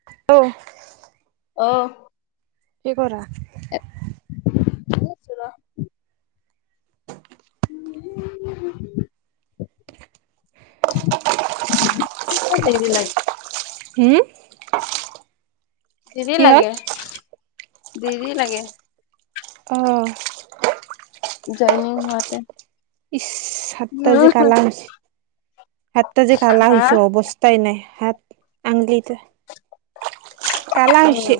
[unintelligible] অ'। কি কৰা? [inaudible] আছোঁ ৰহ। [inaudible] ক'ত এইবিলাক হুম? দেৰি কি হ'ল? লাগে, দেৰি লাগে। অ'। জইনিং হোৱাতে। ইচ। হাতটা যে কালা হৈছে, হাতটা যে কালা হা, হৈছে, অৱস্ তাই নাই, হাত আঙুলিটোৱে কালা উম, হৈছে।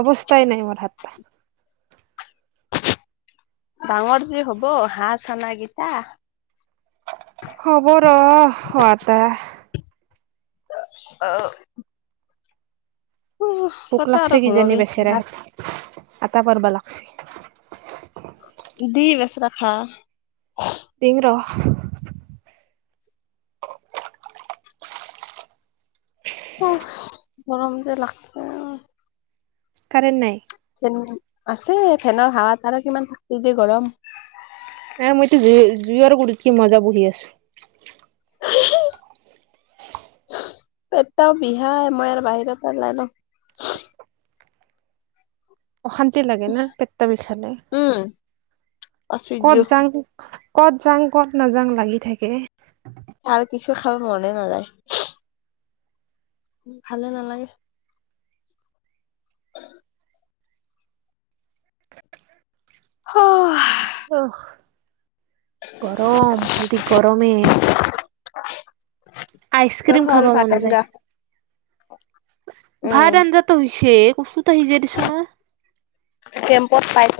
অৱস্থাই নাই মোৰ হাত। ডাঙৰ যে হব হাঁহ চানাকিটা হ'ব ৰ', হোৱাতা অ'। উম। ভোক লাগছে কিজানি বেচৰা, আতা পাৰবা লা দি বেচেৰা খাৱা। দিঙ ৰ'। উস!, গৰম যে লাগছে। কাৰেণ্ট নাই? ফেন আছে। ফেনৰ হাৱাত আৰু কিমান থাকবি যে গৰম। নাই, মইতো জুই- জুইৰ গুৰিত কি মজা বহি আছোঁ। হ [inaudible] পেটটাও বিষায়, মই আৰু বাহিৰত [unintelligible] ‌ন'। অশান্তি লাগে না পেটটা বিষালে? উম, আচুৰ্য ক'ত যাঙ ক'ত যাঙ, ক'ত নাযাঙ লাগি থাকে। আৰু কিছু খাব মনে নাযায়। ভালে নালাগে। [inaudible] অহ, গৰম খালি গৰমে। তোৰ আইচক্ৰীম হ'ল খাব ভাত মন যায়। আঞ্জা, উম। ভাত আঞ্জাত টো হৈছে, কচুটা সিজাই দিছোঁ ন'। কেম্পত পাইছ।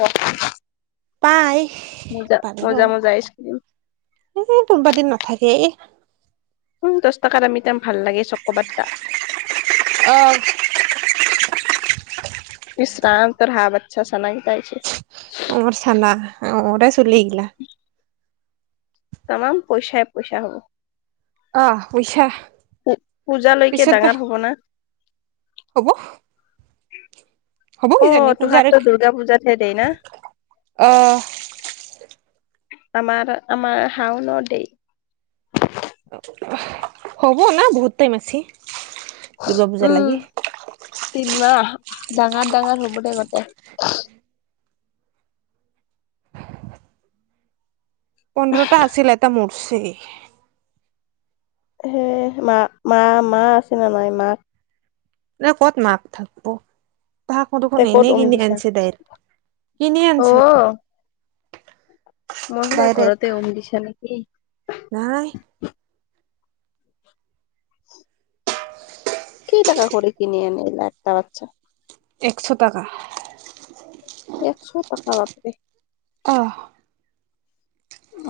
পায়। মজা, মজা-মজা আইচক্ৰীম। এ কোনোবা দিন নাথাকে এ। উম, দশ টাকা দামী তাম ভাল লাগে চ'ক'বা টা। অ'। ইস ৰাম! তোৰ হা‌ঁহ বাচ্ছা চানা কেইটা আহিছে। মোৰ চানা, মোৰে ছলি এইগিলা। তামাম পইচাই-পইচা হ'ব। আহ পইচা পূজালৈকে পিছত বা ডাঙাৰ হব না? হ'ব। হ'ব [unintelligible] কিজানি অ', পূজাৰ তোহাততো, দুৰ্গা পূজাতহে, দেই না? আহ আমাৰ আমাৰ, শাওনত দেই। হ'ব না, বহুত টাইম আছে, দুৰ্গা পূজা উম লাগে। তিনমাহ, ডাঙৰ ডাঙৰ হ'ব দে, গতে। পোন্ধৰটা আছিল, এটা মৰ্চি। সে, মা-মা-মা আছে নে নাই মাক? না ক'ত মাক থাকব'। তাহাকো দুখন তই ক'ত এনেই উম কিনি দিছা আনছে দাইৰ, কিনি অ আনছে। মই ভবা, ডাইৰেক্ট ঘৰতে উম দিছা নেকি? নাই। কেইটাকা কৰি কিনি আনিলা একটা বাচ্ছা? একশ টাকা। একশ টকা বাপৰে! আহ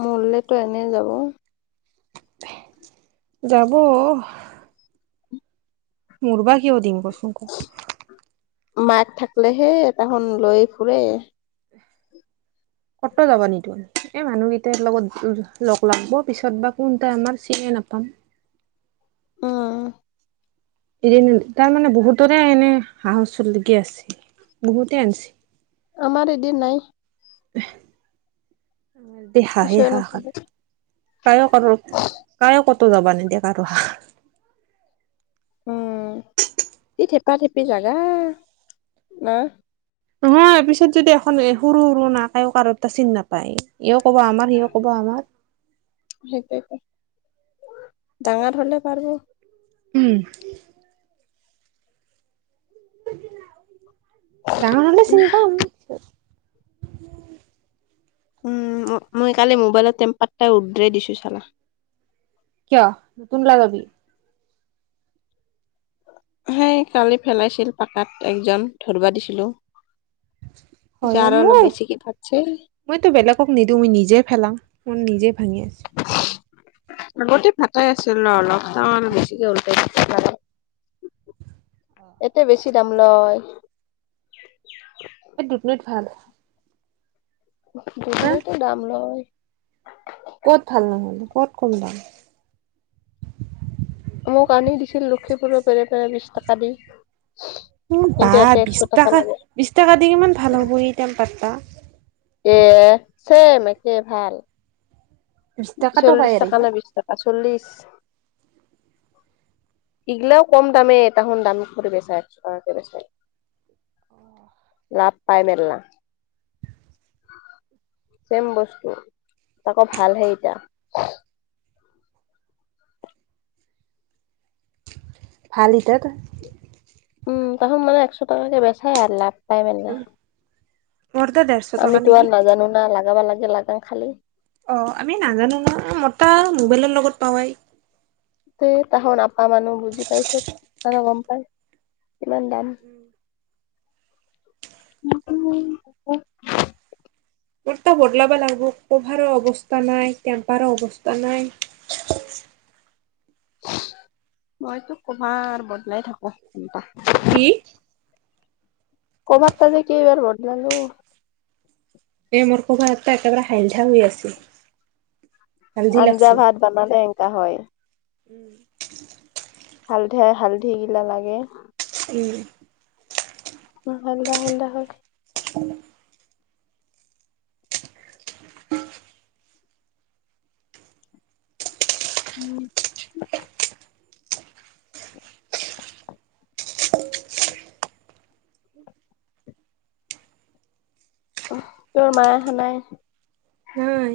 মৰলেতো এনেই যাব! যাব। মৰবা কিয়া দিম কচোন ক? মাক থাকলেহে তাহন লৈ ফুৰে। কতো যাব নিদো, এই মানুহকেইটাৰ লগত লগ লাগ'ব, পিছত বা কোনটাই আমাৰ, চিনাই নাপাম। অঁ। এদিন, তাৰমানে বহুতৰে এনে হাঁহৰ চলকি আছে, বহুতে আনছে। আমাৰ এদি নাই। হে। দে হাঁহে ঈশ্বৰে হাঁহ খালে, নকৰে তাইও কৰ। কাৰো কতো যাবা নিদিয়ে কৰো হাঁহ। উম, কি থেপা থেপি জাগা! না? নহয়, পিছত যদি এখন সৰু-সৰু না কায়ও কাৰো এটা চিনি নাপায়, ইও ক'ব আমাৰ, সিও ক'ব আমাৰ। সেইটেইতো, ডাঙৰ হলে পাৰ'ব। উম। ডাঙৰ হলে চিন পাম। উম, মই কালি মোবাইলত টেম্পাৰটা উদ্ৰাই দিছো চালা। কিয় নতুন লগাবি? হে কালি পেলাইছিল পাকাত একজন ধৰবা দিছিলো। পিছে আৰু হয়মো। অলপ বেছিকে ফাটছে মইতো বেলেগক নিদিওঁ, মই নিজে ফেলাও মই নিজে ভাঙি আছো। আগতে ফাতাই আছিল ৰ অলপ, তামান বেছিকে উল্টাই দিছে। এতিয়া বেছি দাম লয়। এই দুধনৈত ভাল। না দুধনৈটো দাম লয়। ক'ত ভাল নহলে? ক'ত কম দাম? মোক আনি দিছিল লক্ষিপুৰৰ পেৰে পেৰে বিশ টকা দি। কিন্তু বা ইয়াতে বিশ একশো টাকা টকা! লাগে বিশ টকা দি কিমান ভাল হ'ব এই টেম্পাৰতা? এ, ছেম একে ভাল। বিশ টকাতো চল্লিশ পায় আৰু টকা সি নে বিশ টকা? চল্লিশ। [inaudible] ইগিলাও কম দামেই, এটাহন দাম কৰি বেচাই, খুচুৰাকে বেচাই। । [inaudible] লাভ পাই মেলনা। চছেম বস্তু আকৌ ভাল হে এতিয়া। [unintelligible] উম' তাৰপিছত মানে একশ টকাকে বেচাই আৰু লাভ পাই মানে। [unintelligible] আমিতো আৰু নাজানোঁ না লাগাবা লাগে, লাগাম খালি। অহ আমি নাজানোঁ ন মতা মোবাইলৰ লগত পাৱেই। তাহৰ আপা মানুহ বুজি পাই চব। মানে গম পাই। কিমান দাম। [unintelligible] বদলাব লাগিব, কভাৰৰ অৱস্থা নাই, টেম্পাৰৰ অৱস্থা নাই। মইতো কভাৰ বদলাই থাকোঁ। কি? [unintelligible] কেই বাৰ বদলালো। এ মোৰ কভাৰ এটা একেবাৰে হাইলধা হৈ আছিল। আঞ্জা ভাত বনালে এনেকুৱা হয়। [inaudible] হালধাই হালধি গিলাক লাগে। উম'। হালধা হালধা হয়। [unintelligible] [unintelligible] - [unintelligible] তোৰ মাই আহা নাই? নাই।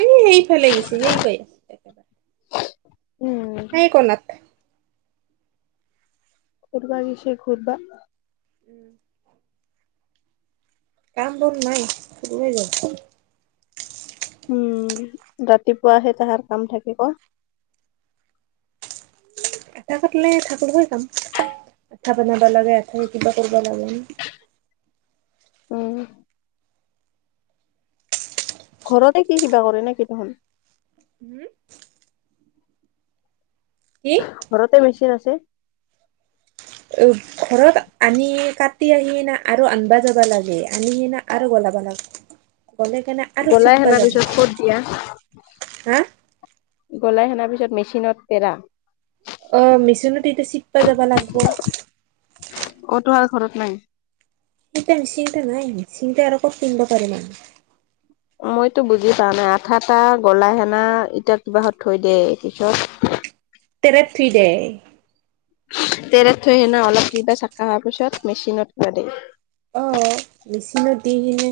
এ সেইফালে গিছি, সেই [unintelligible] উম সেই কণাত। ঘুৰবা গেইছি, ঘুৰবা। উম। কাম বন নাই, শুমে গৈ। উম, ৰাতিপুৱাহে তাহাৰ কাম থাকিব। আঠা কাটিলে [unintelligible] যাম, কাম আঠা বনাবা লাগে আঠা কিবা কৰিব লাগে। উম। ঘৰতে কি কিবা কৰে নেকি তেহতে? হম? কি? ঘৰতে মেচিন আছে। অ', ঘৰত আনি কাটি আহি না আৰু আনবা যাবা লাগে, আনি [unintelligible] আৰু গ'লাবা লাগে, গ'লে কিনে গ'লে সেনাৰ পিছত ক'ত দিয়া? হা গ'লে সেনাৰ পিছত মেচিনত পেৰা। অহ মিচিনত এতিয়া চিটপা যাবা লাগব। কতো আৰু ঘৰত নাই? [unintelligible] আমি। চিন্তা আৰু ক'ত কিনিবা পাৰিম আকৌ? মইতো বুজি পাৱা নাই আঠাটা গলা সানা এতিয়া কিবাহত থৈ দে পিছত- তেনে থ্ৰী ডে তেলে থৈ সেইদিনা অলপ কিবা চাকা হোৱাৰ পিছত মেচিনত খোৱা দ অঁ, মেচিনত দি কিনে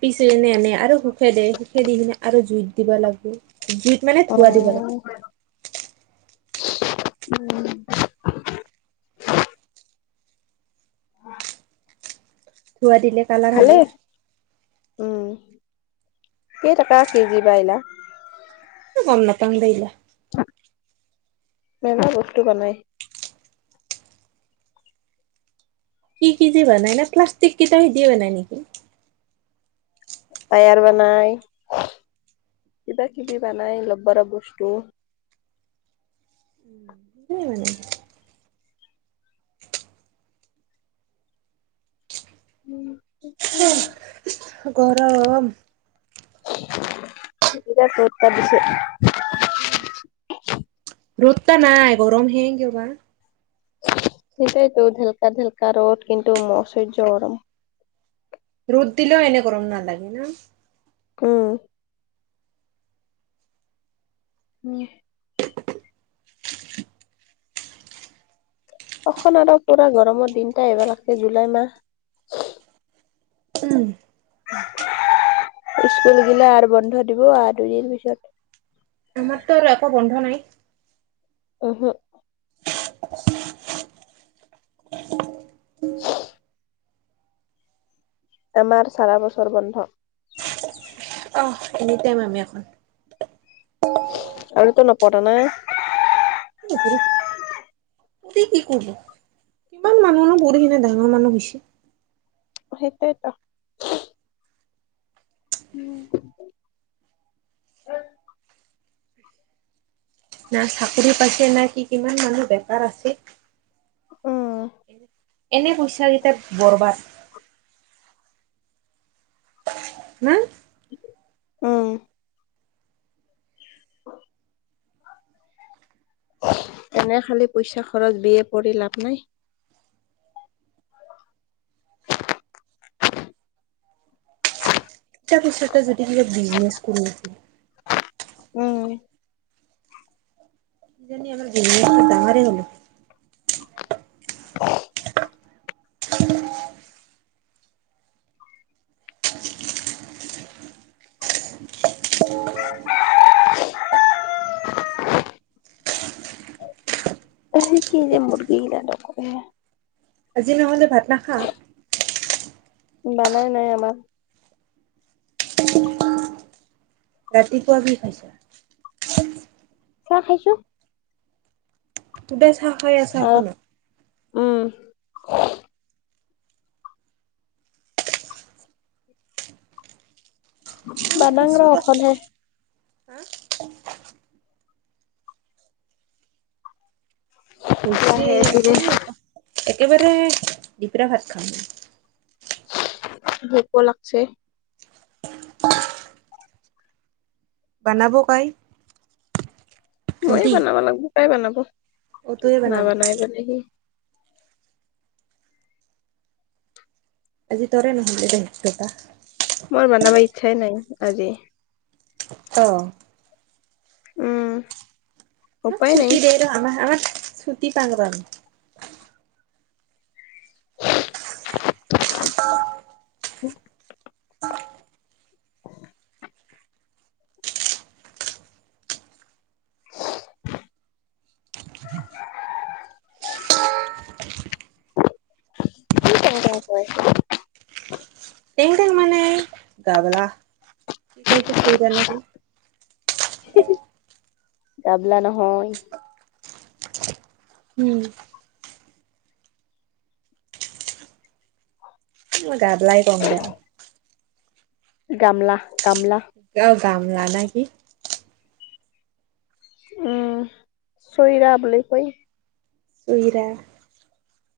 পিচিকেনে আমি আৰু শুখে দে শুখে দি কিনে আৰু জুইত দিব লাগিব। জুইত মানে অ ধুৱা দিব লাগে। উম। ধুৱা দিলে কালাৰ হ'ব ভালেই। উম, কেইটকা কেজিবা এইবিলাক? গম নেপাং দেই এইগিলা। বেলেগ বস্তু বনাই। কি কি যে বনাই না প্লাষ্টিক কেইটাও হেটিয়ে বনাই নেকি? টায়াৰও বনাই কিবা-কিবি বানাই ৰবৰ বস্তু। কি মানে? [unintelligible] গৰম। একেইটাই বৰ উৎপাত দিছে। ৰ'দতা নাই গৰমহে কিয় বা? সেইটোৱেতো ঢেলকা ঢেলকা ৰ'দ কিন্তু ম অসয্য গৰম। ৰ'দ দিলেও এনে গৰম নালাগে না। উম। উম। অখনা আৰু পুৰা গৰমৰ দিনটা আহিব লাগছে জুলাই মাহ। উম। স্কুল গিলা আৰু বন্ধ দিব আৰু দুদিন পিছত। আমাৰতো আৰু একো বন্ধ নাই। ওহো। আমাৰ চাৰা বছৰ বন্ধ। অঁহ, এনি টাইম আমি এখন। আৰু তই নপঢ় না? নপঢ়ো। কি কি ক'ব? কিমান মানুহনো পঢ়ি কেনে ডাঙৰ মানুহ হৈছে। সেইটোৱেতো। উম। না চাকৰি পাইছে নে? কি কিমান মানুহ বেকাৰ আছে। উম এনেই পইচা কেইটা বৰবাদ। হোঁম। উম। এনে খালি পইচা খৰচ। বি এ পঢ়ি লাভ নাই। তাৰ পিছতে যদি বোলে বিজনেছ কৰো। উম। কিজানি আমাৰ বিজনেছটো ডাঙৰে ল'লো। [unintelligible] এহ কি যে মুগীগিলা নুপুহে। আজি নহ'লে ভাত নাখা। বনাই নাই আমাৰ। ৰাতিপুৱা কি খাইছা? চাহ খাইছো। সুদা চাহ খাই আছা আহ অকলে? উম এই বাদাম খাইছো আৰু অকলহে। ৰ। হৈছে লাহে ধীৰে অকণি এখন, একেবাৰে দিপৰিয়া ভাত খাম। ভোকো লাগছে। [inaudible] বানাব কাই। মইয়ে ভণ্টি বানাব লাগব কাই বানাব। অ তয়ে বনাবি নাবানাই বলে হি। আজি তৰে নহ'লে দায়িত্ব-বা। মৰ বানাবা ইচ্ছাই নাই আজি। অ'। উম্ ইমান ছুতি দেই ৰ আমাৰ- আমাৰ ছুটি পাং ৰ। [unintelligible] [unintelligible] কি টেং টেং কৈ আছে? তেং তেং মানে তাবলা, পেকটিছ কয়ি এটোৱা নাই তুই? তাবলা নহয়। উম মই গাবলাই কঙ দে। গামলা গামলা। অ গামলা না কি? উম্, চইৰা বুলি কয়। চইৰা।